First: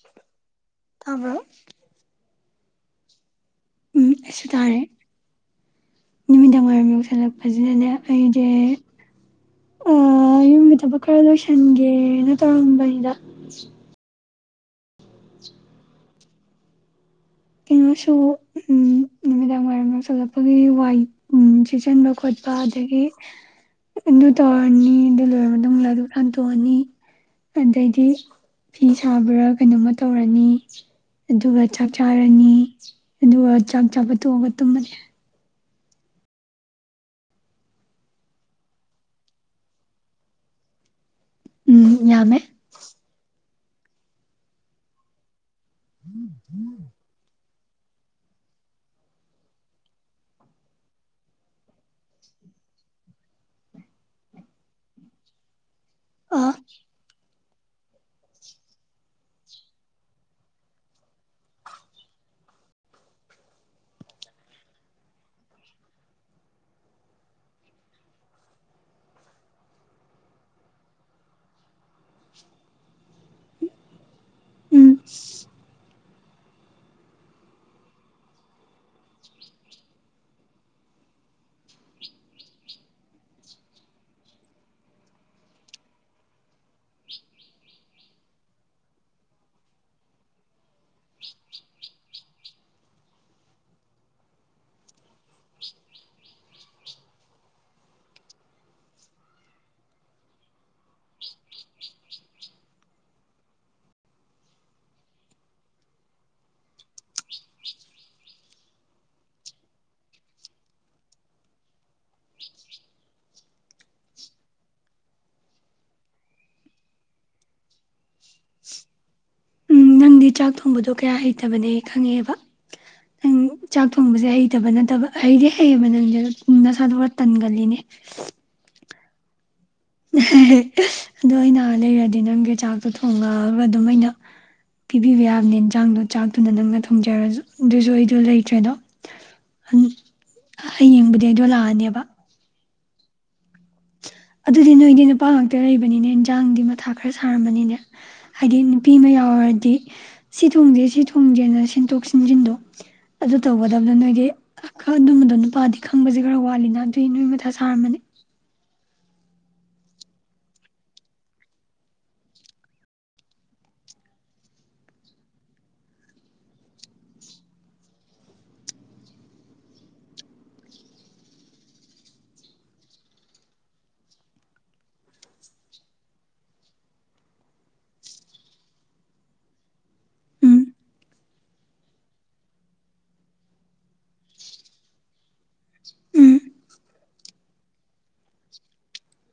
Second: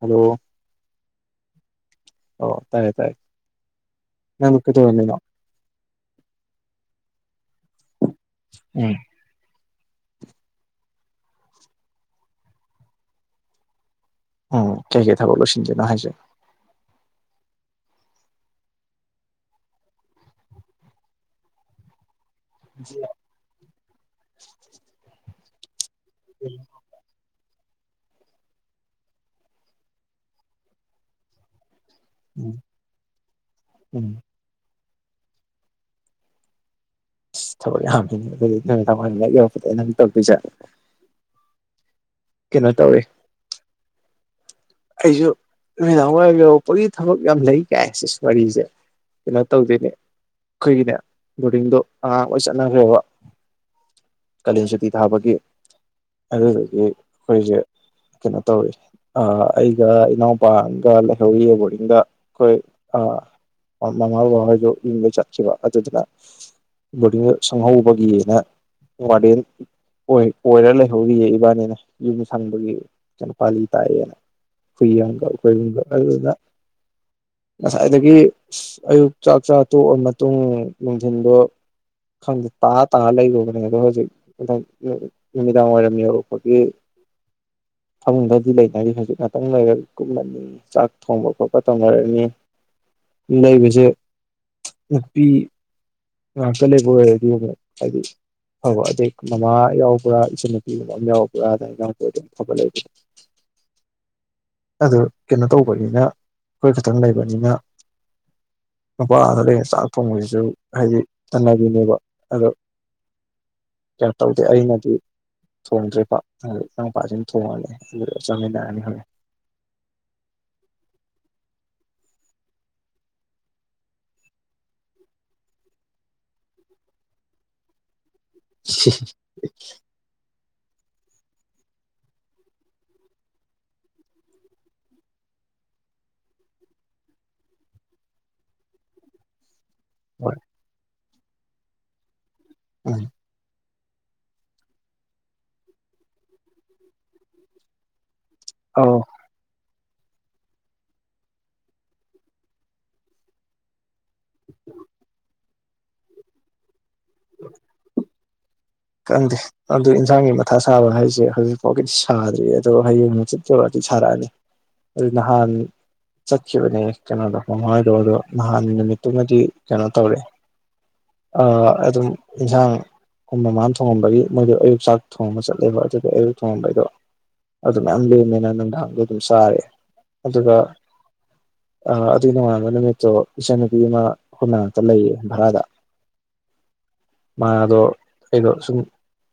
hello ꯇꯥꯕ꯭ꯔꯣ ꯑꯣ ꯇꯥꯏꯌꯦ ꯇꯥꯏꯌꯦ ꯎꯝ ꯑꯁꯨ ꯅꯪꯗꯣ ꯇꯥꯔꯦ ꯀꯩꯗꯧꯔꯝꯃꯤꯅꯣ ꯅꯨꯃꯤꯗꯥꯡ ꯋꯥꯏꯔꯝ ꯌꯧꯁꯠꯂ ꯐꯖꯅꯅꯦ ꯑꯩꯖꯦ ꯎꯝ ꯑ ꯌꯨꯝꯒꯤ ꯊꯕꯛ ꯈꯔ ꯂꯣꯏꯁꯟꯒꯦꯅ ꯇꯧꯔꯝꯕꯅꯤꯗ ꯎꯝ ꯀꯩ ꯀꯩ ꯊꯥꯕꯣꯣ ꯁꯤꯟꯖꯦꯅꯍꯁꯦ ꯀꯩꯅꯣꯁꯨ ꯎ ꯅꯨꯃꯤꯗꯥꯡ ꯋꯥꯏꯔꯝ ꯌꯁꯜꯂꯛꯄꯒꯤ ꯋꯥꯏ ꯁꯤꯖꯟꯕ ꯈꯣꯠꯆ ꯑꯗꯒꯤ ꯑꯗꯨ ꯇꯧꯔꯅꯤ ꯑꯗꯨ ꯂꯣꯏꯔ ꯑꯗꯨ ꯀꯥꯟ ꯇ ꯋꯥꯅꯤ ꯑꯗꯩꯗꯤ ꯐꯤ ꯁꯥꯕ꯭ꯔꯥ ꯀꯩꯅꯣꯝꯃ ꯇꯧꯔꯅꯤ ꯑꯗꯨꯒ ꯆꯥꯔꯅꯤ ꯎꯝ ꯑꯗꯨꯒ ꯆꯥꯛ ꯎꯝ ꯆꯥꯕ ꯇꯣꯛꯑꯒ ꯇꯨꯝꯃꯅꯤ ꯑ ꯊꯕꯛ ꯌꯥꯝꯈꯤꯅꯦ ꯑꯗꯨꯗꯤ ꯅꯨꯃꯤꯗꯥꯡ ꯋꯥꯏ ꯂ ꯌꯧꯔꯛꯄꯗ ꯅꯪ ꯇꯧꯛꯇꯣꯏꯁꯦ ꯎꯝ ꯌꯥꯝꯃꯦ ꯀꯩꯅꯣ ꯇꯧꯋꯦ ꯑꯩꯁꯨ ꯅꯨꯗꯥꯋꯥꯏ ꯌꯧꯔꯛꯄꯒꯤ ꯊꯕꯛ ꯌꯥꯝ ꯂꯩ ꯀ ꯁꯤ ꯋꯥꯔꯤꯁꯦ ꯀꯩꯅꯣ ꯇꯧꯗꯣꯏꯅꯦ ꯑꯩꯈꯣꯏꯒꯤꯅꯦ ꯕꯣꯔꯗꯤꯡꯗꯣ ꯑꯉꯥꯡ ꯂ ꯆꯠꯅꯈ꯭ꯔꯦꯕ ꯀꯩꯅꯅ ꯁꯇ ꯊꯥꯕꯒꯤ ꯑ ꯑꯗꯨꯗꯨꯒꯤ ꯑꯩꯈꯣꯏꯁꯦ ꯀꯩꯅꯣ ꯇꯧꯋꯤ ꯑꯩꯒ ꯏꯅꯥꯎꯄꯥꯒ ꯂꯩꯍꯧꯔꯤ ꯕꯣꯔꯗꯤꯡꯗ ꯑꯩꯈꯣꯏ ꯃꯃꯥ ꯕꯥꯍꯣꯏꯗ ꯌꯨꯝꯗ ꯆꯠꯈꯤꯕ ꯑꯗꯨꯗꯨꯅ ꯕꯣꯔꯗꯤꯡꯗ ꯁꯪꯍꯧꯕꯒꯤꯅ ꯋꯥꯔꯗꯦꯟ ꯑꯣꯏ ꯑꯣꯏꯔ ꯂꯩꯍꯧꯔꯤꯌꯦ ꯏꯕꯥꯅꯤꯅ ꯌꯨꯝ ꯁꯪꯕꯒꯤ ꯀꯩꯅꯣꯄꯥꯂꯤ ꯇꯥꯏꯑꯦꯅ ꯎꯝ ꯀꯌꯥꯒ ꯑꯣꯏꯒ ꯑꯗꯨꯗ ꯉꯁꯥꯏꯗꯒꯤ ꯑꯌꯨꯛ ꯆꯥꯛ ꯆꯥ ꯇꯣꯛꯑ ꯃꯇꯨꯡ ꯅꯨꯡꯊꯤꯟꯗꯣ ꯈꯪꯗꯦ ꯇꯥ ꯇꯥ ꯂꯩꯔꯨꯕꯅꯤ ꯑꯗꯣ ꯍꯧꯖꯤꯛꯪ ꯅꯨꯃꯤꯗꯥꯡ ꯋꯥꯏꯔꯝ ꯌꯧꯔꯛꯄꯒꯤ ꯐꯃꯨꯡꯗꯗꯤ ꯂꯩꯅꯔꯤ ꯍꯧꯖꯤꯛ ꯉꯥꯛꯇꯪ ꯂꯩꯔꯒ ꯀꯨꯝꯃꯅꯤ ꯆꯥꯛ ꯊꯣꯡꯕ ꯈꯣꯠꯄ ꯇꯧꯅꯔꯅꯤ ꯂꯩꯕꯁꯦ ꯅꯨꯄꯤ ꯉꯥꯛꯇ ꯂꯩꯕ ꯑꯣꯏꯔꯗꯤ ꯑꯃꯨꯛ ꯍꯥꯏꯗꯤ ꯐꯕ ꯑꯗꯩ ꯃꯃꯥ ꯌꯥꯎꯕ꯭ꯔꯥ ꯏꯆꯟꯅꯨꯄꯤꯒꯨꯝꯕ ꯑꯃ ꯌꯥꯎꯕ꯭ꯔꯥꯅ ꯉꯥꯛꯇ ꯑꯗꯨꯝ ꯐꯕ ꯂꯩꯕꯅꯤ ꯑꯗꯨ ꯀꯩꯅꯣ ꯇꯧꯕꯅꯤꯅ ꯑꯩꯈꯣꯏ ꯈꯛꯇꯪ ꯂꯩꯕꯅꯤꯅ ꯅꯨꯄꯥ ꯑꯗ ꯂꯩꯕ ꯆꯥꯛ ꯊꯣꯡꯕꯁꯤꯁꯨ ꯍꯥꯏꯗꯤ ꯇꯟꯅꯕꯤꯅꯦꯕ ꯑꯗꯣ ꯀꯩꯅꯣ ꯇꯧꯗꯦ ꯑꯩꯅꯗꯤ ꯊꯣꯡꯗ꯭ꯔꯦ ꯄꯥꯛ ꯏꯅꯥꯎꯄꯥꯁꯤꯡꯅ ꯊꯣꯡꯉꯅꯤ ꯑꯗꯨꯒ ꯆꯥꯃꯤꯟꯅꯔꯅꯤ ꯎꯝ ꯅꯪꯗꯤ ꯆꯥꯛ ꯊꯣꯡꯕꯗꯣ ꯀꯌꯥ ꯍꯩꯇꯕꯅꯦ ꯈꯪꯉꯦꯕ ꯅꯪ ꯆꯥꯛ ꯊꯣꯡꯕꯁꯦ ꯍꯩꯇꯕ ꯅꯠꯇꯕ ꯍꯩꯗꯤ ꯍꯩꯌꯦꯕ ꯅꯪꯁꯦ ꯅꯁꯥꯗꯣ ꯈꯔ ꯇꯟꯒꯜꯂꯤꯅꯦ ꯏꯁ ꯑꯗꯣ ꯑꯩꯅ ꯂꯩꯔꯗꯤ ꯅꯪꯒꯤ ꯆꯥꯛꯇꯣ ꯊꯣꯡꯉꯒ ꯑꯗꯨꯝ ꯑꯩꯅ ꯄꯤꯕꯤꯕ ꯌꯥꯕꯅꯦ ꯌꯦꯟꯖꯥꯡꯗꯣ ꯆꯥꯛꯇꯨꯅ ꯅꯪꯅ ꯊꯣꯡꯖꯔꯁꯨ ꯑꯗꯨꯁꯨ ꯑꯩꯗꯣ ꯂꯩꯇ꯭ꯔꯦꯗꯣ ꯍꯌꯦ ꯍꯣꯏ ꯍꯌꯦꯡꯕꯨꯗꯤ ꯗꯗꯣ ꯂꯛ ꯑꯅꯦꯕ ꯎꯝ ꯑꯗꯨꯗꯤ ꯅꯣꯏꯗꯤ ꯅꯨꯄꯥ ꯉꯥꯛꯇ ꯂꯩꯕꯅꯤꯅꯦ ꯏꯟꯖꯥꯡꯗꯤ ꯃꯊꯥ ꯈꯔ ꯁꯥꯔꯝꯃꯅꯤꯅꯦ ꯍꯥꯏꯗꯤ ꯅꯨꯄꯤ ꯑꯧ ꯑꯃ ꯌꯥꯎꯔꯗꯤ ꯁꯤ ꯊꯣꯡꯁꯦ ꯁꯤ ꯊꯣꯡꯁꯦꯅ ꯁꯤ ꯁꯤꯟꯖꯤꯟꯗꯣ ꯑꯗꯨ ꯇꯧꯒꯗꯕꯗꯣ ꯅꯣꯏꯗꯤ ꯑꯣ ꯑꯗꯨꯝꯕꯗ ꯅꯨꯄꯥꯗꯤ ꯈꯪꯕꯁꯦ ꯈꯔ ꯋꯥꯠꯂꯤꯅ ꯑꯗꯨꯅ ꯑꯗꯨꯏ ꯅꯣꯏ ꯃꯊꯥ ꯁꯥꯔꯝꯃꯅꯤ ꯈꯪꯗꯦ ꯑꯗꯨ ꯏꯟꯖꯥꯡꯒꯤ ꯃꯊꯥ ꯁꯥꯕ ꯍꯥꯏꯁꯦ ꯍꯧꯖꯤꯛꯐꯥꯎꯒꯤꯗꯤ ꯁꯥꯗ꯭ꯔꯤ ꯑꯗꯣ ꯍꯌꯦꯡ ꯍꯡꯆꯤꯠꯇꯩꯗꯤ ꯁꯥꯔꯛꯑꯅꯤ ꯑꯗꯨ ꯅꯍꯥꯟ ꯆꯠꯈꯤꯕꯅꯦ ꯀꯩꯅꯣꯗꯣ ꯃꯃꯥꯍꯣꯏꯗꯣ ꯑꯗꯣ ꯅꯍꯥꯟ ꯅꯨꯃꯤꯠꯇꯨꯃꯗꯤ ꯀꯩꯅꯣ ꯇꯧꯔꯦ ꯑꯗꯨꯝ ꯏꯟꯖꯥꯡ ꯃꯃꯥ ꯊꯣꯡꯉꯝꯕꯒꯤ ꯃꯣꯏꯗꯣ ꯑꯌꯨꯛ ꯆꯥꯛ ꯊꯣꯡꯉꯝꯕ ꯆꯠꯂꯦꯕ ꯑꯗꯨꯒ ꯑꯌꯨꯛ ꯊꯣꯡꯉꯝꯕꯩꯗꯣ ꯑꯗꯨ ꯃꯌꯥꯝ ꯂꯦꯝꯃꯦꯅ ꯅꯨꯡꯗꯥꯡꯗ ꯑꯗꯨꯝ ꯆꯥꯔꯦ ꯑꯗꯨꯒ ꯎꯝ ꯑꯗꯨꯒꯤ ꯅꯣꯡꯉꯥꯟꯕ ꯅꯨꯃꯤꯠꯇꯣ ꯏꯆꯟꯅꯨꯄꯤ ꯑꯃ ꯑꯩꯈꯣꯏ ꯃꯅꯥꯛꯇ ꯂꯩꯌꯦ ꯚꯔꯥꯗ ꯎꯝ ꯃꯥꯗꯣ ꯑꯩꯗꯣ ꯁꯨꯝ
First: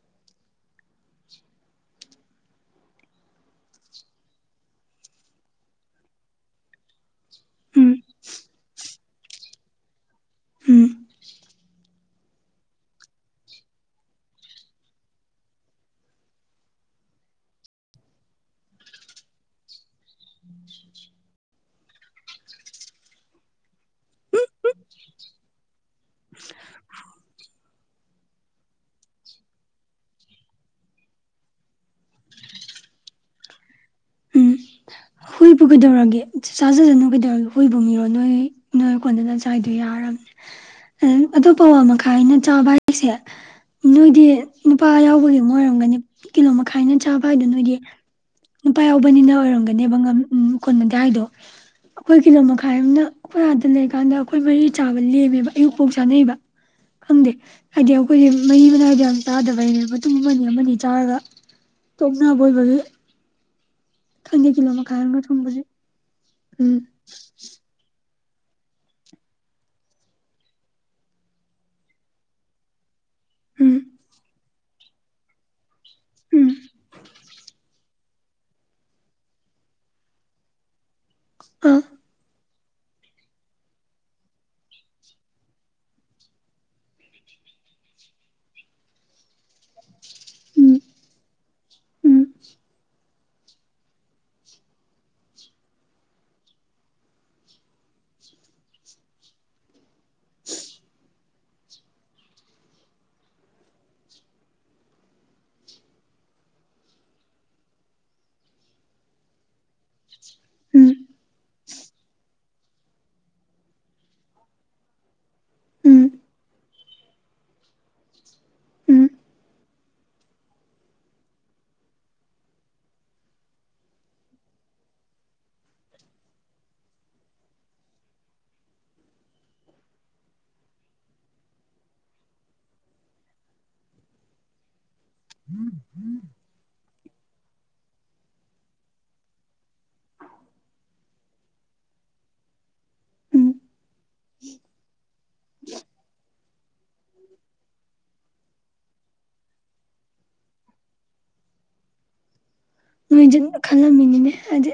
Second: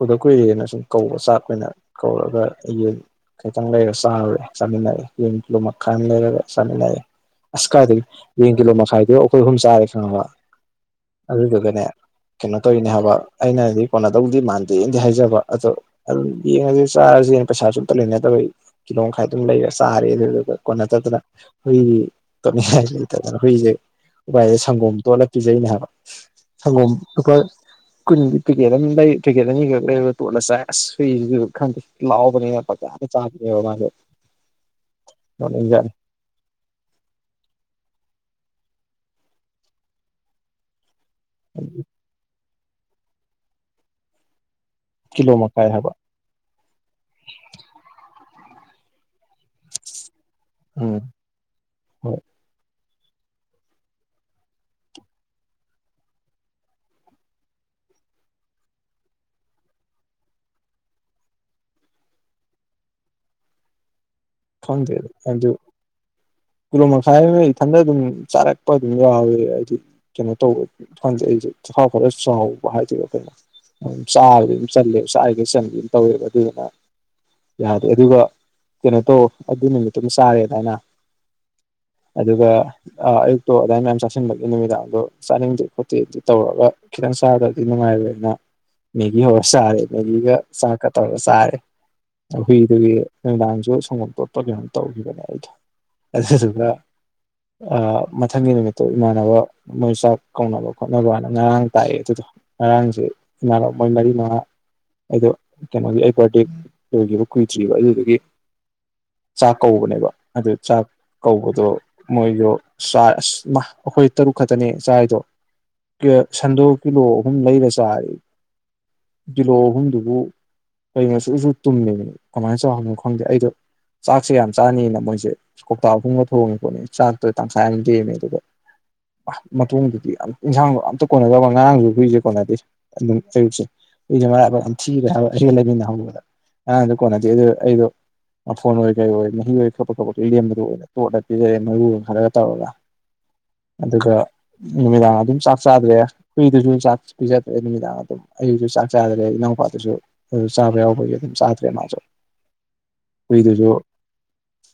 ꯎꯗꯛ ꯀꯨꯏꯔꯦꯅ ꯁꯨꯝ ꯀꯧꯕ ꯆꯥꯛ ꯀꯨꯏꯅ ꯀꯧꯔꯒ ꯌꯦꯟ ꯈꯤꯇꯪ ꯂꯩꯔꯒ ꯆꯥꯔꯨꯔꯦ ꯆꯥꯃꯤꯟꯅꯔꯦ ꯌꯦꯟ ꯀꯤꯂꯣ ꯃꯈꯥꯏ ꯑꯃ ꯂꯩꯔꯒ ꯆꯥꯃꯤꯟꯅꯔꯑꯦ ꯑꯁ ꯀꯥꯏꯗꯒꯤ ꯎꯝ ꯌꯦꯟ ꯀꯤꯂꯣ ꯃꯈꯥꯏꯗꯨ ꯑꯩꯈꯣꯏ ꯑꯍꯨꯝ ꯆꯥꯔꯦ ꯈꯪꯉꯥꯕ ꯎꯝ ꯑꯗꯨꯗꯨꯒꯅꯦ ꯀꯩꯅꯣ ꯇꯧꯔꯤꯅꯦ ꯍꯥꯏꯕ ꯑꯩꯅꯗꯤ ꯀꯣꯟꯅꯗꯧꯗꯤ ꯃꯥꯟꯗꯦꯅꯗꯤ ꯍꯥꯏꯖꯕ ꯑꯗꯣ ꯑꯗꯨꯝ ꯌꯦꯡꯉꯁꯦ ꯆꯥꯔꯁꯦꯅ ꯄꯩꯁꯥ ꯁꯨ ꯑꯝꯇ ꯂꯩꯅꯗꯕ ꯀꯤꯂꯣ ꯃꯈꯥꯏ ꯑꯗꯨꯝ ꯂꯩꯔ ꯆꯥꯔꯦ ꯑꯗꯨꯗꯨꯒ ꯀꯣꯟꯅꯗꯗꯅ ꯍꯨꯏ ꯇꯣꯠꯅꯤꯡꯉꯥꯏ ꯂꯩꯇꯗꯅ ꯍꯨꯏꯁꯦ ꯎꯄꯥꯏꯁꯦ ꯁꯪꯒꯣꯝ ꯇꯣꯜꯂ ꯄꯤꯖꯩꯅꯦ ꯍꯥꯏꯕ ꯁꯪꯒꯣꯝ ꯂꯨꯄꯥ ꯀꯨꯟ ꯄꯦꯀꯦꯠ ꯑꯃ ꯂꯩ ꯄꯦꯀꯦꯠ ꯑꯅꯤ ꯈꯛ ꯂꯩꯔ ꯇꯣꯠꯂ ꯆꯥꯏ ꯑꯁ ꯍꯨꯏꯁꯤꯁꯨ ꯈꯪꯗꯦ ꯂꯥꯎꯕꯅꯤꯅ ꯄꯥꯡ ꯆꯥꯗ ꯆꯥꯕꯤꯅꯦꯕ ꯃꯥꯁꯨ ꯎꯝ ꯍꯨꯏꯕꯨ ꯅꯣꯛꯅꯤꯡꯖꯥꯠꯅꯤ ꯀꯩꯗꯧꯔꯒꯦ ꯆꯥꯖꯗꯅꯨ ꯀꯩꯗꯧꯔꯒꯦ ꯍꯨꯏꯕ ꯃꯤꯔꯣ ꯅꯣꯏ ꯅꯣꯏ ꯀꯣꯟꯗꯅ ꯆꯥꯏꯗꯣ ꯌꯥꯔꯕꯅꯤ ꯎꯝ ꯑꯗꯣ ꯄꯥꯎꯋꯥ ꯃꯈꯥꯏ ꯍꯥꯏꯅ ꯆꯥꯕ ꯍꯥꯏꯁꯦ ꯅꯣꯏꯗꯤ ꯅꯨꯄꯥ ꯀꯤꯂꯣ ꯌꯥꯎꯕꯒꯤ ꯑꯃꯨꯛ ꯃꯈꯥꯏ ꯍꯥꯏꯕ ꯑꯣꯏꯔꯝꯒꯅꯤ ꯀꯤꯂꯣ ꯃꯈꯥꯏꯅ ꯆꯥꯕ ꯍꯥꯏꯗꯣ ꯅꯣꯏꯒꯤ ꯅꯨꯄꯥ ꯌꯥꯎꯕꯅꯤꯅ ꯑꯣꯏꯔꯝꯒꯅꯦꯕ ꯎꯝ ꯀꯣꯟꯅꯗꯦ ꯍꯥꯏꯗꯣ ꯍꯣꯏ ꯑꯩꯈꯣꯏ ꯀꯤꯂꯣ ꯃꯈꯥꯏ ꯑꯃꯅ ꯑꯩꯈꯣꯏ ꯍꯥꯥꯗ ꯂꯩꯔꯤꯀꯥꯟꯗ ꯑꯩꯈꯣꯏ ꯃꯔꯤ ꯆꯥꯕ ꯂꯦꯝꯃꯦꯕ ꯑꯌꯨꯛꯄꯣꯛ ꯆꯥꯅꯩꯕ ꯈꯪꯗꯦ ꯍꯥꯏꯗꯤ ꯑꯩꯈꯣꯏꯁꯦ ꯃꯍꯤ ꯃꯅꯥꯏꯗ ꯌꯥꯝ ꯆꯥꯗꯕꯩꯅꯦꯕ ꯃꯇꯨꯝ ꯑꯃꯅꯤ ꯑꯃꯅꯤ ꯆꯥꯔꯒ ꯇꯣꯛꯅꯕ ꯑꯣꯏꯕꯒꯤ ꯈꯪꯗꯦ ꯀꯤꯂꯣ ꯃꯈꯥꯏ ꯑꯝꯒ ꯊꯣꯡꯕꯁꯦ ꯀꯂꯣ ꯃꯈꯥꯏꯅ ꯏꯊꯟꯇ ꯑꯗꯨꯝ ꯆꯥꯔꯛꯄ ꯑꯗꯨꯝ ꯌꯥꯎꯋꯦ ꯍꯥꯏꯗꯤ ꯀꯩꯅꯣ ꯇꯧꯕ ꯈꯪꯗꯦ ꯑꯩꯁꯦ ꯆꯈꯥꯎ ꯈꯔ ꯆꯥꯎꯕ ꯍꯥꯏꯗꯣꯏꯔ ꯀꯩꯅꯣ ꯎꯝ ꯆꯕꯗ ꯆꯂꯦ ꯆꯔꯤꯒꯩ ꯆꯜꯂꯦ ꯇꯧꯋꯦꯕ ꯎꯝ ꯑꯗꯨꯗꯨꯅ ꯌꯥꯗꯦ ꯑꯗꯨꯒ ꯀꯩꯅ ꯇꯧꯑꯣ ꯑꯗꯨ ꯅꯨꯃꯤꯠꯇꯨꯝꯃ ꯆꯥꯔꯦ ꯑꯗꯥꯏꯍꯅ ꯑꯥ ꯑꯗꯨꯒ ꯑ ꯑꯌꯨꯛꯇꯣ ꯑꯗꯨꯗꯥꯏ ꯃꯌꯥꯝ ꯆꯥꯁꯤꯟꯕꯒꯤ ꯅꯨꯃꯤꯗꯥꯡꯗꯣ ꯆꯥꯅꯤꯡꯗꯦ ꯈꯣꯠꯇꯦ ꯑꯗꯨ ꯇꯧꯔꯒ ꯈꯤꯇꯪ ꯆꯥꯗ꯭ꯔꯗꯤ ꯅꯨꯡꯉꯥꯏꯔꯣꯏꯅ ꯃꯦꯒꯤ ꯍꯧꯔ ꯆꯥꯔꯦ ꯃꯦꯔꯤꯒ ꯎꯝ ꯆꯥꯛꯀ ꯇꯧꯔꯒ ꯆꯥꯔꯦ ꯎꯝ ꯍꯨꯏꯗꯨꯒꯤ ꯅꯨꯡꯗꯥꯡꯁꯨ ꯁꯡꯒꯣꯝ ꯇꯣꯠ ꯄꯣꯠ ꯇꯧꯈꯤꯕꯅꯦ ꯑꯩꯗꯣ ꯑꯗꯨꯗꯨꯒ ꯃꯊꯪꯒꯤ ꯅꯨꯃꯤꯠꯇꯣ ꯏꯃꯥꯟꯅꯕ ꯃꯣꯏ ꯆꯥꯛ ꯀꯧꯅꯕ ꯈꯣꯠꯅꯕ ꯍꯥꯏꯅ ꯉꯔꯥꯡ ꯇꯥꯛꯑꯦ ꯑꯗꯨꯗꯣ ꯉꯔꯥꯡꯖꯨ ꯏꯃꯥꯟꯅꯕ ꯃꯣꯏ ꯃꯔꯤ ꯃꯉꯥ ꯑꯩꯗꯣ ꯀꯩꯅꯣꯒꯤ ꯑꯩ ꯕꯥꯔꯗꯦ ꯂꯣꯏꯈꯤꯕ ꯀꯨꯏꯗ꯭ꯔꯤꯕ ꯑꯗꯨꯗꯒꯤ ꯆꯥꯛ ꯀꯧꯕꯅꯦꯕ ꯑꯗꯨ ꯆꯥꯛ ꯎꯝ ꯀꯧꯕ ꯑꯗꯣ ꯃꯣꯏꯗꯣ ꯆ ꯑꯁ ꯑꯩꯈꯣꯏ ꯇꯔꯨꯛ ꯈꯛꯇꯅꯦ ꯆꯥꯏꯗꯣ ꯎꯝ ꯁꯟꯗꯣ ꯀꯤꯂꯣ ꯑꯍꯨꯝ ꯂꯩꯔ ꯆꯥꯔꯤ ꯎꯝ ꯀꯤꯂꯣ ꯑꯍꯨꯝꯗꯨꯕꯨ ꯀꯩꯅꯣꯁꯨꯁꯨ ꯇꯨꯝꯃꯦꯃꯤ ꯀꯃꯥꯏꯅ ꯆꯥꯎꯅꯣ ꯈꯪꯗꯦ ꯑꯩꯗꯣ ꯆꯥꯛꯁꯦ ꯌꯥꯝ ꯆꯥꯅꯤꯅ ꯃꯣꯏꯁꯦ ꯀꯧꯇꯥ ꯑꯍꯨꯝꯒ ꯊꯣꯡꯉꯦ ꯈꯣꯠꯅꯤ ꯆꯥꯛꯇꯣ ꯇꯪꯈꯥꯏ ꯑꯃ ꯂꯦꯝꯃꯦ ꯑꯗꯨꯒ ꯃꯇꯨꯡꯗꯨꯗꯤ ꯏꯟꯁꯥꯡꯗꯣ ꯑꯝꯇ ꯀꯣꯟꯅꯗꯕ ꯉꯔꯥꯡꯁꯨ ꯍꯨꯏꯁꯦ ꯀꯣꯟꯅꯗꯦ ꯑꯗꯨꯝ ꯑꯌꯨꯛꯁꯦ ꯍꯨꯏꯁꯦ ꯃꯔꯥꯕꯛ ꯑꯗꯨꯝ ꯊꯤꯔꯦ ꯍꯥꯏꯕ ꯑꯩꯒ ꯂꯩꯃꯤꯟꯅꯗ ꯉꯔꯥꯡꯁꯨ ꯀꯣꯟꯅꯗꯦ ꯑꯗꯨ ꯑꯩꯗꯣ ꯐꯣꯟꯑꯣꯏ ꯀꯩꯑꯣꯏ ꯃꯍꯤ ꯑꯣꯏ ꯀꯕꯥꯛ ꯀꯕꯥꯛ ꯂꯦꯝꯕꯗꯣ ꯑꯣꯏꯅ ꯇꯣꯠꯂꯒ ꯄꯤꯖꯔꯦ ꯃꯔꯨ ꯈꯜꯔꯒ ꯇꯧꯔꯒ ꯎꯝ ꯑꯗꯨꯒ ꯅꯨꯃꯤꯗꯥꯡ ꯑꯗꯨꯝ ꯆꯥꯛ ꯆꯥꯗ꯭ꯔꯦ ꯍꯨꯏꯗꯁꯨ ꯆꯥꯛ ꯄꯤꯖꯗ꯭ꯔꯦ ꯅꯨꯃꯤꯗꯥꯡ ꯑꯗꯨꯝ ꯑꯩꯨꯁꯨ ꯆꯥꯛ ꯆꯥꯗ꯭ꯔꯦ ꯏꯅꯥꯎꯄꯥꯗꯨꯁꯨ ꯑꯗꯨ ꯆꯥꯕ ꯌꯥꯎꯕꯒꯤ ꯑꯗꯨꯝ ꯆꯥꯗ꯭ꯔꯦ ꯃꯥꯁꯨ ꯅꯣꯏꯗ ꯍꯨꯏꯗꯨꯁꯨ ꯈꯜꯂꯝꯃꯤꯅꯤꯅꯦ ꯍꯥꯏꯗꯤ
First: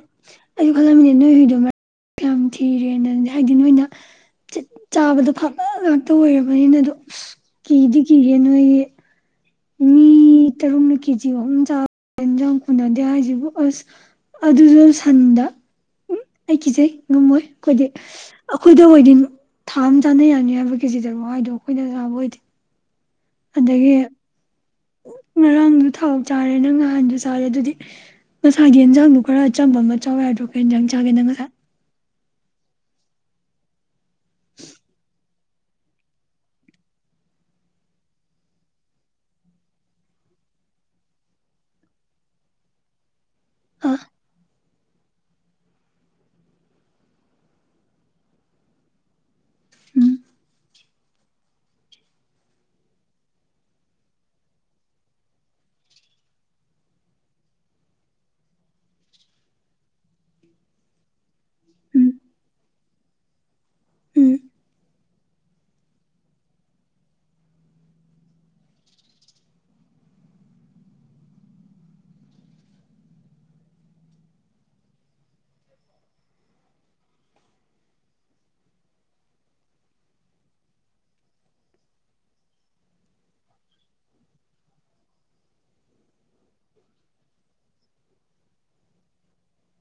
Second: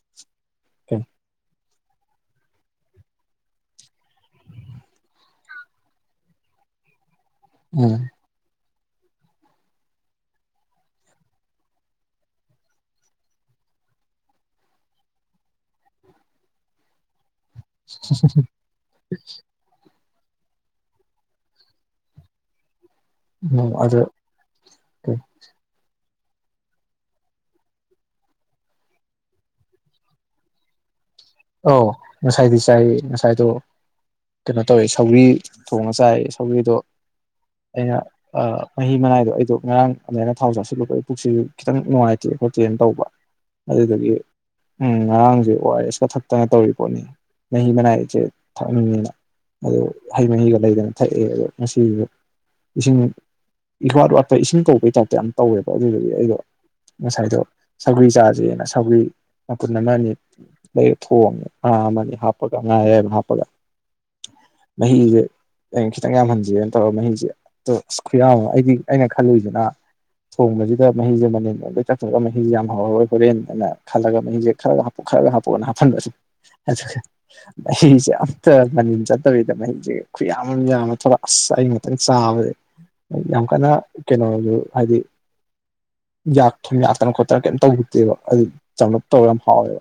ꯑꯩꯁꯨ ꯎꯝ ꯈꯜꯂꯝꯃꯤꯅꯦ ꯅꯣꯏ ꯍꯨꯏꯗꯣ ꯃꯔꯥꯏꯕꯛ ꯌꯥꯝ ꯊꯤꯌꯦꯅ ꯅ ꯍꯥꯏꯗꯤ ꯅꯣꯏꯅ ꯆꯥꯕꯗ ꯐꯅ ꯉꯥꯛꯇ ꯑꯣꯏꯔꯕꯅꯤꯅꯗꯣ ꯑ ꯀꯤꯗꯤ ꯀꯤꯍꯦ ꯅꯣꯏꯖꯦ ꯃꯤ ꯇꯔꯨꯛꯅ ꯀꯦꯖꯤ ꯑꯍꯨꯝ ꯆꯥꯕꯗ ꯀꯣꯟꯅꯗꯦ ꯍꯥꯏꯁꯤꯕꯨ ꯑꯁ ꯑꯗꯨꯁꯨ ꯁꯟꯗ ꯎꯝ ꯑꯩ ꯀꯤꯖꯩ ꯉꯝꯃꯣꯏ ꯑꯩꯈꯣꯏꯗꯤ ꯑꯩꯈꯣꯏꯗ ꯑꯣꯏꯗꯤ ꯊꯥ ꯆꯥꯅ ꯌꯥꯅꯤ ꯍꯥꯏꯕ ꯀꯦꯖꯤ ꯇꯔꯨꯛ ꯍꯥꯏꯗꯣ ꯑꯩꯈꯣꯏꯅ ꯆꯥꯕ ꯑꯣꯏꯗꯤ ꯎꯝ ꯑꯗꯨ ꯉꯔꯥꯡꯗꯨ ꯊꯥꯎ ꯆꯥꯔꯦ ꯅꯪ ꯅꯍꯥꯟꯁꯨ ꯆꯥꯔꯦ ꯑꯗꯨꯗꯤ ꯃꯁꯥꯒꯤ ꯌꯦꯟꯖꯥꯡꯗꯣ ꯈꯔ ꯑꯆꯝꯕ ꯑꯃ ꯆꯥꯎ ꯌꯥꯗ꯭ꯔꯣ ꯀꯩ ꯌꯦꯟꯖꯥꯡ ꯆꯥ ꯒꯦ ꯅꯪ ꯉꯁꯥꯏ ꯑꯧ ꯉꯁꯥꯏꯗꯤ ꯆꯥꯏꯑꯦ ꯉꯁꯥꯏꯗꯣ ꯀꯩꯅꯣ ꯇꯧꯋꯦ ꯁꯧꯒꯔꯤ ꯊꯣꯡꯉ ꯆꯥꯏ ꯁꯧꯒꯔꯤꯗꯣ ꯑꯩꯅ ꯃꯍꯤ ꯃꯅꯥꯏꯗꯣ ꯑꯩꯗꯣ ꯉꯔꯥꯡ ꯑꯗꯨꯃꯥꯏꯅ ꯊꯥꯎ ꯆꯪꯁꯤꯜꯂꯨꯕꯗꯨꯏ ꯄꯨꯛꯁꯤꯁꯨ ꯈꯤꯇꯪ ꯅꯨꯡꯉꯥꯏꯇꯦ ꯈꯣꯠꯇꯦꯅ ꯇꯧꯕ ꯑꯥ ꯑꯗꯨꯗꯨꯒꯤ ꯎꯝ ꯉꯔꯥꯡꯁꯦ ꯑꯣꯥ ꯔ ꯑꯦꯁ ꯀ ꯊꯛꯄ ꯇꯅ ꯇꯧꯔꯤ ꯄꯣꯠꯅꯤ ꯃꯍꯤ ꯃꯅꯥꯏꯁꯦ ꯊꯛꯅꯤꯡꯉꯤꯅ ꯑꯗꯨ ꯎꯝ ꯍꯩ ꯃꯍꯤꯒ ꯂꯩꯗꯅ ꯊꯛꯑꯦ ꯑꯗꯣ ꯉꯁꯤꯁꯨ ꯏꯁꯤꯡ ꯏꯋꯥꯠ ꯋꯥꯠꯄ ꯏꯁꯤꯡ ꯀꯧꯕꯒꯤ ꯇꯥꯏꯞꯇ ꯌꯥꯝ ꯇꯧꯋꯦꯕ ꯑꯗꯨꯗꯗꯤ ꯑꯩꯗꯣ ꯉꯁꯥꯏꯗꯣ ꯁꯧꯒꯔꯤ ꯆꯥꯁꯦꯅ ꯁꯧꯒꯔꯤ ꯃꯄꯨꯟ ꯑꯃ ꯑꯅꯤ ꯊꯣꯡꯉꯦ ꯉꯥ ꯎꯝ ꯑꯃꯅꯤ ꯍꯥꯞꯄꯒ ꯉꯥ ꯑꯌꯥꯏꯕ ꯍꯥꯞꯄꯒ ꯎꯝ ꯃꯍꯤꯁꯦ ꯑꯩꯅ ꯈꯤꯇꯪ ꯌꯥꯝꯍꯟꯖꯦꯅ ꯇꯧꯔꯒ ꯃꯍꯤꯁꯦ ꯑ ꯑꯁ ꯈꯨꯌꯥꯝ ꯑꯃ ꯑꯩꯗꯤ ꯑꯩꯅ ꯈꯜꯂꯨꯏꯁꯤꯅ ꯊꯣꯡꯕꯁꯤꯗ ꯃꯍꯤꯁꯦ ꯃꯅꯤꯟ ꯑꯣꯜꯂ ꯆꯠꯈꯔꯥꯒ ꯗ ꯃꯍꯤꯁꯦ ꯌꯥꯝ ꯍꯧꯔꯔꯣꯏ ꯍꯣꯔꯦꯟꯅ ꯈꯜꯂꯒ ꯃꯍꯤꯁꯦ ꯈꯔꯒ ꯍꯥꯞꯄꯨ ꯈꯔꯒ ꯍꯥꯞꯄꯨꯅ ꯍꯥꯞꯍꯜ ꯟꯕꯁ ꯃꯍꯤꯁꯦ ꯑꯝꯇ ꯃꯅꯤꯟ ꯆꯠꯇꯕꯤꯗ ꯃꯍꯤꯁꯦ ꯈꯨꯌꯥꯝ ꯑꯃ ꯌꯥꯝ ꯑꯃ ꯊꯣꯂꯛ ꯑꯁ ꯑꯩ ꯉꯛꯇꯪ ꯆꯥꯕꯁꯦ ꯌꯥꯝ ꯀꯟꯅ ꯀꯩꯅꯣꯗꯨ ꯍꯥꯏꯗꯤ ꯌꯥꯛꯇꯅ ꯈꯣꯠꯇꯅ ꯀꯩꯝ ꯇꯧꯗꯦꯕ ꯑꯗꯨ ꯆꯝꯂꯞ ꯇꯧꯔ ꯌꯥꯝ ꯍꯥꯎꯋꯦꯕ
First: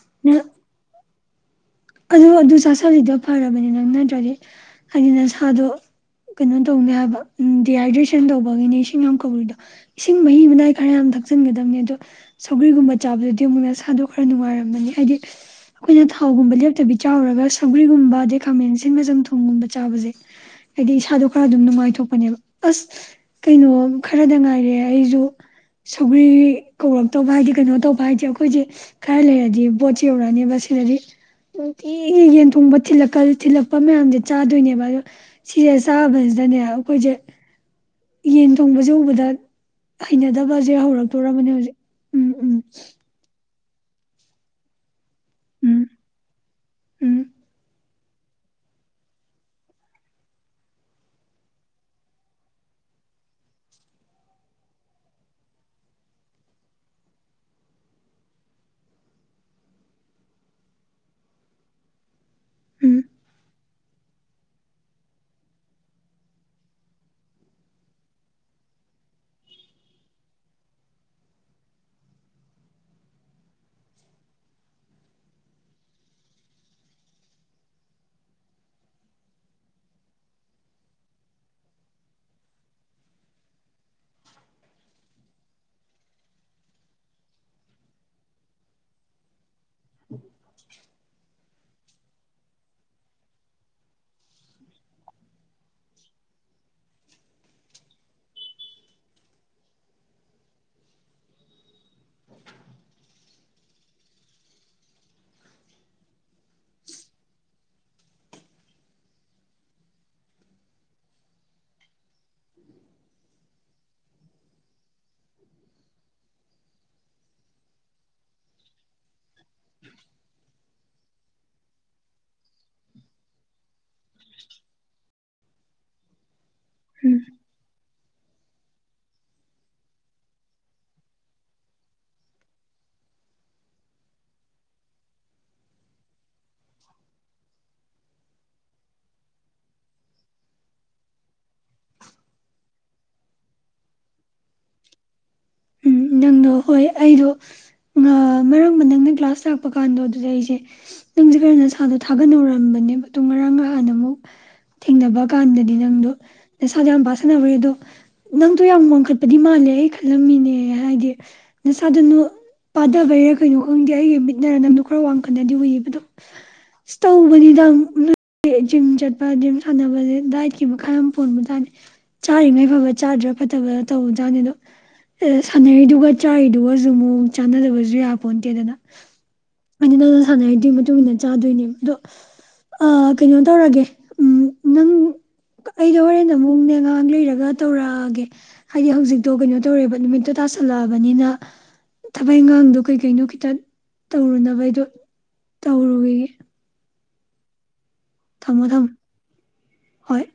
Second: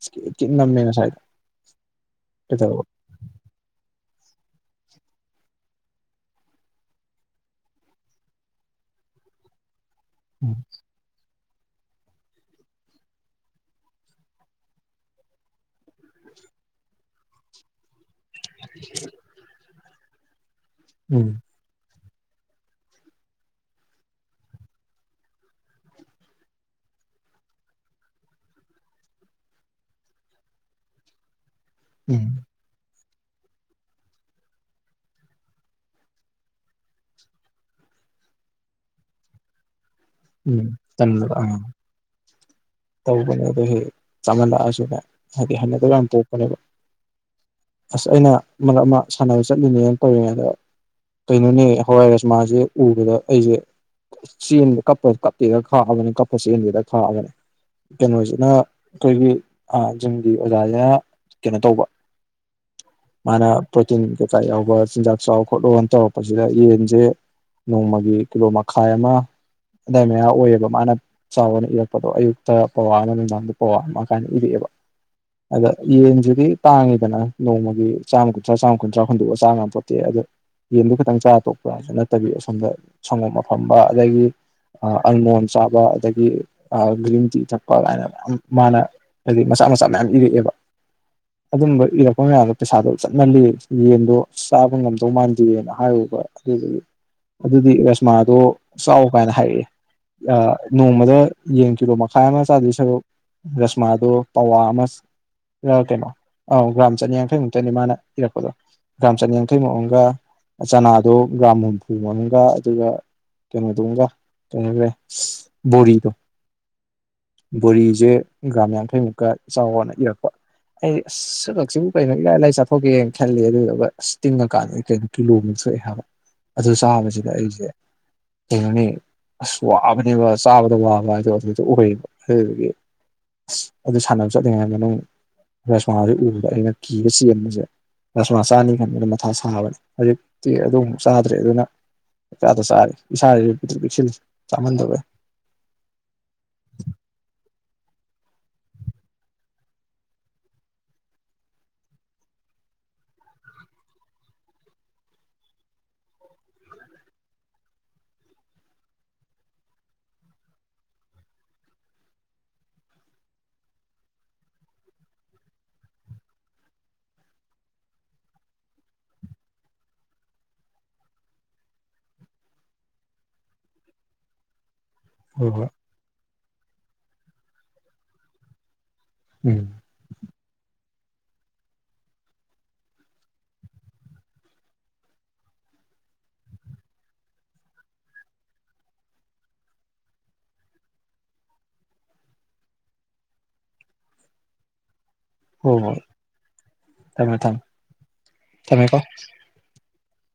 ꯏꯁ ꯀꯤꯠ ꯅꯪ ꯀꯤꯠ ꯅꯝꯃꯦ ꯉꯁꯥꯏ ꯑꯗꯨ ꯑꯗꯨ ꯆꯥꯁꯜꯂꯤꯗꯣ ꯐꯔꯕꯅꯤ ꯅꯪ ꯅꯠꯇ꯭ꯔꯗꯤ ꯍꯥꯏꯗꯤ ꯅ ꯁꯥꯗꯣ ꯀꯩꯅꯣ ꯇꯧꯅꯦ ꯍꯥꯏꯕ ꯎ ꯗꯤꯍꯥꯏꯗ꯭ꯔꯦꯁꯟ ꯇꯧꯕꯒꯤꯅꯦ ꯏꯁꯤꯡ ꯌꯥꯝ ꯀꯧꯔꯤꯗꯣ ꯏꯁꯤꯡ ꯃꯍꯤ ꯎꯝ ꯃꯅꯥꯏ ꯈꯔ ꯌꯥꯝꯅ ꯊꯛ ꯍꯥꯞꯆꯟꯒꯗꯕꯅꯤ ꯑꯗꯣ ꯁꯧꯒꯔꯤꯒꯨꯝꯕ ꯆꯥꯕꯗꯗꯤ ꯑꯃꯨꯛꯅ ꯁꯥꯗꯣ ꯈꯔ ꯅꯨꯡꯉꯥꯏꯔꯝꯃꯅꯤ ꯍꯥꯏꯗꯤ ꯑꯩꯈꯣꯏꯅ ꯊꯥꯎꯒꯨꯝꯕ ꯂꯦꯞ ꯇꯨꯕꯤ ꯆꯥꯎꯔꯒ ꯁꯧꯒ꯭ꯔꯤꯒꯨꯝꯕ ꯑꯗꯩ ꯈꯥꯃꯦꯟꯁꯤꯟꯕꯞꯆꯝꯊꫭꯡ ꯊꯣꯡꯒꯨꯝꯕꯗ ꯆꯥꯕꯁꯦ ꯍꯥꯏꯗꯤ ꯎꯝ ꯏꯁꯥꯗꯣ ꯈꯔ ꯑꯗꯨꯝ ꯅꯨꯡꯉꯥꯏꯊꯣꯛ ꯄꯅꯦꯕ ꯑꯁ ꯀꯩꯅꯣ ꯈꯔꯗ ꯉꯥꯏꯔꯦ ꯑꯩꯁꯨ ꯁꯧꯒ꯭ꯔꯤ ꯀꯧꯔꯛꯇꯧꯕ ꯍꯥꯏꯗꯤ ꯀꯩꯅꯣ ꯇꯧꯕ ꯍꯥꯏꯗꯤꯦ ꯑꯩꯈꯣꯏꯁꯦ ꯈꯔ ꯂꯩꯔꯗꯤ ꯕꯣꯠꯁꯦ ꯌꯧꯔꯛꯑꯅꯦꯕ ꯁꯤꯗꯗꯤ ꯅꯨꯡꯇꯤꯒꯤ ꯎꯝ ꯌ‌ꯦꯟ ꯊꯣꯡꯕ ꯊꯤꯂꯛ ꯀꯜ ꯊꯤꯜꯂꯛꯄ ꯃꯌꯥꯝꯁ ꯆꯥꯗꯣꯏꯅꯦꯕ ꯑꯗꯣ ꯁꯤꯁꯦ ꯆꯥꯕꯁꯤꯗꯅꯦ ꯑꯩꯈꯣꯏꯁꯦ ꯌꯦꯟ ꯊꯣꯡꯕꯁꯦ ꯎꯕꯗ ꯎꯝ ꯍꯩꯅꯗꯕꯁꯦ ꯇꯟꯕꯗꯣ ꯍꯧꯔꯛꯇꯣꯔꯔꯕꯅꯦ ꯑꯥ ꯍꯧꯖꯤꯛ ꯎꯝ ꯎꯝ ꯆꯃꯟꯂꯛꯑꯁꯅ‌ꯦ ꯍꯥꯏꯗꯤ ꯎꯝ ꯍꯟꯅꯗ ꯌꯥꯝ ꯄꯣꯛꯄꯅꯦꯕ ꯎꯝ ꯑꯁ ꯑꯩꯅ ꯃꯞ ꯑꯃ ꯁꯥꯟꯅꯕ ꯆꯠꯂꯤꯅꯦꯅ ꯇꯧꯔꯤꯉꯩ ꯑꯗ ꯀꯩꯅꯣꯅꯦ ꯍꯋꯥꯏ ꯔꯖꯃꯥꯁꯦ ꯎꯕꯗ ꯑꯩꯁꯦ ꯆꯦꯟꯕ ꯀꯞꯄ ꯀꯞꯄꯤꯦꯔ ꯈꯥꯛꯑꯕꯅꯤ ꯀꯞꯄꯁꯦ ꯌꯦꯟꯒꯦꯔ ꯈꯥꯛꯑꯕꯅꯤ ꯀꯩꯅꯣꯁꯤꯅ ꯑꯩꯈꯣꯏꯒꯤ ꯌꯨꯝꯒꯤ ꯑꯣꯖꯥꯁꯤꯅ ꯀꯩꯅꯣ ꯇꯧꯕ ꯎꯝ ꯃꯥꯅ ꯄ꯭ꯔꯣꯇꯤꯟ ꯀꯩꯀꯥ ꯌꯥꯎꯕ ꯆꯤꯟꯖꯥꯛ ꯆꯥꯎ ꯈꯣꯠꯂꯣꯅ ꯇꯧꯔꯛꯄꯁꯤꯗ ꯌꯦꯟꯁꯦ ꯅꯣꯡꯃꯒꯤ ꯀꯤꯂꯣ ꯃꯈꯥꯏ ꯑꯃ ꯑꯗꯥꯏ ꯃꯌꯥ ꯑꯣꯏꯌꯦꯕ ꯃꯥꯅ ꯆꯥꯎꯥꯕꯅ ꯏꯔꯛꯄꯗꯣ ꯑꯌꯨꯛꯇ ꯄꯋꯥ ꯑꯃ ꯅꯨꯡꯗꯥꯡꯗ ꯄꯋꯥ ꯑꯃ ꯀꯥꯏꯅ ꯏꯔꯛꯑꯦꯕ ꯑꯗ ꯌꯦꯟꯁꯤꯗꯤ ꯇꯥꯡꯉꯤꯗꯅ ꯅꯣꯡꯃꯒꯤ ꯆꯥꯝꯃ ꯀꯨꯟꯊ꯭ꯔꯥ ꯆꯥꯝꯃ ꯀꯨꯟꯊ꯭ꯔꯥ ꯍꯨꯟꯗꯣꯛꯑꯒ ꯆꯥꯝꯉꯝꯣꯠꯇꯦ ꯑꯗꯣ ꯌꯦꯟꯗꯨ ꯈꯤꯇꯪ ꯆꯥꯔ ꯇꯣꯛꯄ꯭ꯔꯥ ꯅꯠꯇꯕꯤ ꯑꯁꯣꯝꯗ ꯁꯪꯒꯣꯝ ꯑꯐꯝꯕ ꯑꯗꯒꯤ ꯑꯜꯃꯣꯟ ꯆꯥꯕ ꯑꯗꯒꯤ ꯒ꯭ꯔꯤꯟ ꯇꯤ ꯊꯛꯄ ꯀꯥꯏꯅ ꯃꯌꯥꯝ ꯃꯥꯅ ꯍꯥꯏꯗꯤ ꯃꯆꯥ ꯃꯆꯥ ꯃꯌꯥꯝ ꯏꯔꯛꯑꯦꯕ ꯑꯗꯨꯝꯕ ꯏꯔꯛꯄ ꯃꯌꯥꯝꯗꯣ ꯄꯩꯁꯥꯗꯣ ꯆꯠꯃꯜꯂꯤ ꯌꯦꯟꯗꯣ ꯆꯥꯕ ꯉꯝꯗꯧ ꯃꯥꯟꯗꯦꯅ ꯍꯥꯏꯔꯨꯕ ꯑꯗꯨꯗꯒꯤ ꯑꯗꯨꯗꯤ ꯔꯁꯃꯥꯗꯣ ꯆꯥꯎ ꯀꯥꯏꯅ ꯍꯥꯏꯔꯛꯑꯦ ꯅꯣꯡꯃꯗ ꯌꯦꯟ ꯀꯤꯂꯣ ꯃꯈꯥꯏ ꯑꯃ ꯆꯥꯗꯣꯏ ꯁꯔꯨꯛ ꯔꯁꯃꯥꯗꯣ ꯄꯋꯥ ꯑꯃꯔꯥ ꯀꯩꯅꯣ ꯑꯥ ꯒ꯭ꯔꯥꯝ ꯆꯅꯤꯌꯥꯡꯈꯩꯃꯨꯛꯇꯅꯤ ꯃꯥꯅ ꯏꯔꯛꯄꯗꯣ ꯒ꯭ꯔꯥꯝ ꯆꯅꯤꯌꯥꯡꯈꯩꯃꯨꯝꯒ ꯆꯅꯥꯗꯣ ꯒ꯭ꯔꯥꯝ ꯍꯨꯝꯐꯨꯃꯒ ꯑꯗꯨꯒ ꯀꯩꯅꯣꯗꯨ ꯑꯃꯒ ꯀꯩꯅꯣꯗꫭꯁ ꯕꯣꯔꯤꯗꯣ ꯕꯣꯔꯤꯖ‌ꯦ ꯒ꯭ꯔꯥꯝ ꯌꯥꯡꯈꯩꯃꯨꯛꯀ ꯆꯥꯎꯋꫭꯅ ꯏꯔꯛꯄ ꯑꯩ ꯑꯁ ꯁꯕꯛꯁꯤꯕꯨ ꯀꯩꯅꯣ ꯏꯔꯥꯏ ꯂꯥꯏ ꯆꯥꯊꯣꯛꯀꯦꯅ ꯈꯜꯂꯤ ꯑꯗꯨꯗꯨꯒ ꯑꯁ ꯇꯤꯡꯉꯀꯥꯟꯗꯗꯤ ꯀꯩꯅꯣ ꯀꯤꯂꯣꯃꯨꯛ ꯊꯣꯛꯑꯦ ꯍꯥꯏꯕ ꯑꯗꯨ ꯎꯝ ꯆꯥꯕꯁꯤꯗ ꯑꯩꯁꯦ ꯀꯅꯤ ꯑꯁ ꯋꯥꯕꯅꯦꯕ ꯆꯥꯕꯗ ꯋꯥꯕ ꯍꯥꯏꯗꯣ ꯑꯗꯨꯗ ꯑꯣꯏꯌꯦꯕ ꯑꯗꯨꯗꯒꯤ ꯑꯁ ꯑꯗꯨ ꯁꯥꯟꯅꯕ ꯆꯠꯂꯤꯉꯥꯏ ꯃꯅꯨꯡ ꯔꯁꯃꯥꯥꯁꯦ ꯎꯕꯗ ꯑꯩꯅ ꯀꯤꯕ ꯆꯦꯟꯕꯁꯦ ꯔꯁꯃꯥ ꯆꯥꯅꯤ ꯈꯟꯕꯅ ꯃꯊꯥ ꯁꯥꯕꯅꯦ ꯍꯧꯖꯤꯛꯇꯤ ꯑꯗꯨ ꯑꯃꯨꯛ ꯆꯥꯗ꯭ꯔꯦ ꯑꯗꯨꯅꯗ ꯆꯥꯔ ꯏꯁꯥꯁꯨ ꯄꯤ ꯄꯤꯛꯁꯤꯜꯂꯤ ꯀꯃꯟꯗꯕ ꯃꯔꯛꯃꯥ ꯅꯪꯅ ꯀ꯭ꯂꯥꯁ ꯂꯥꯛꯄ ꯀꯥꯟꯗꯣ ꯑꯗꯨꯗ ꯑꯩꯁꯦ ꯅꯪꯁꯦ ꯈꯔ ꯅꯁꯥꯗꯣ ꯊꯥꯒꯠꯅꯥꯑꯔꯝꯕꯅꯦꯕ ꯑꯗꫭ ꯉꯔꯥꯡ ꯅꯍꯥꯟꯅ ꯑꯃꯨꯛ ꯊꯦꯡꯅꯕ ꯀꯥꯟꯗꯗꯤ ꯅꯪꯗꯣ ꯅꯁꯥꯗꯣ ꯌꯥꯝ ꯄꯥꯁꯟꯅꯅꯕꯦ ꯑꯗꯣ ꯅꯪꯗꯣ ꯌꯥꯝ ꯋꯥꯡꯈꯠꯄꯗꯤ ꯃꯥꯜꯂꯦ ꯑꯩ ꯈꯜꯂꯝꯃꯤꯅꯦ ꯍꯥꯏꯗꯤ ꯅꯁꯥꯗꯅꯨ ꯄꯥꯗꯕꯩꯔꯥ ꯀꯩꯅꯣ ꯈꯪꯗꯦ ꯑꯩꯒꯤ ꯃꯤꯠꯅꯔ ꯅꯝꯗ ꯈꯔ ꯋꯥꯡꯈꯠꯅꯗꯤ ꯎꯨꯏꯌꯦꯕ ꯑꯗꯣ ꯑꯁ ꯇꯧꯕꯅꯤꯗ ꯖꯤꯝ ꯆꯠꯄ ꯖꯤꯝ ꯁꯥꯟꯅꯕ ꯗꯥꯏꯠꯀꯤ ꯃꯈꯥ ꯌꯥꯝ ꯄꯣꯟꯕꯖꯥꯅꯤ ꯆꯥꯔꯤꯉꯩ ꯐꯕ ꯆꯥꯗ꯭ꯔꯥ ꯐꯠꯇꯕ ꯇꯧꯕꯖꯥꯠꯅꯤ ꯑꯗꯣ ꯍꯣꯏ ꯍꯣꯏ ꯁꯥꯟꯅꯔꯤꯗꯨꯒ ꯆꯥꯔꯤꯗꯨꯒ ꯑꯗꯨ ꯃꯑꯣꯡ ꯆꯥꯟꯅꯗꯕꯁꯨ ꯌꯥꯄꯣꯟ ꯇꯦꯗꯅ ꯎꯝ ꯑꯅꯤꯅꯅ ꯁꯅ ꯍꯥꯏꯗꯤ ꯇꯨꯃꯤꯅꯠ ꯆꯥꯗꯣꯏꯅꯦꯕ ꯑꯗꯣ ꯑꯥ ꯀꯩꯅꯣ ꯇꯧꯔꯒꯦ ꯎꯝ ꯅꯪ ꯑꯩꯗꯣ ꯍꯣꯔꯦꯟ ꯑꯃꯨꯛꯅꯦꯉꯥꯡ ꯂꯩꯔꯒ ꯇꯧꯔꯛꯑꯒꯦ ꯍꯥꯏꯗꯤ ꯍꯧꯖꯤꯛꯇꯣ ꯀꯩꯅꯣ ꯇꯧꯔꯦꯕ ꯅꯨꯃꯤꯠꯇꯨ ꯇꯥꯁꯜꯂꯛꯑꯕꯅꯤꯅ ꯊꯕꯛ ꯏꯪꯈꯥꯡꯗꯣ ꯀꯩ ꯀꯩꯅꯣ ꯈꯤꯇꯪ ꯇꯧꯔꯨꯅꯕ ꯍꯥꯏꯗꯣ ꯍꯣꯏ ꯍꯣꯏ ꯊꯝꯃꯦ ꯊꯝꯃꯦ ꯊꯝꯃꯣ ꯊꯝꯃꯣ ꯊꯝꯃꯦꯀꯣ ꯍꯣꯏ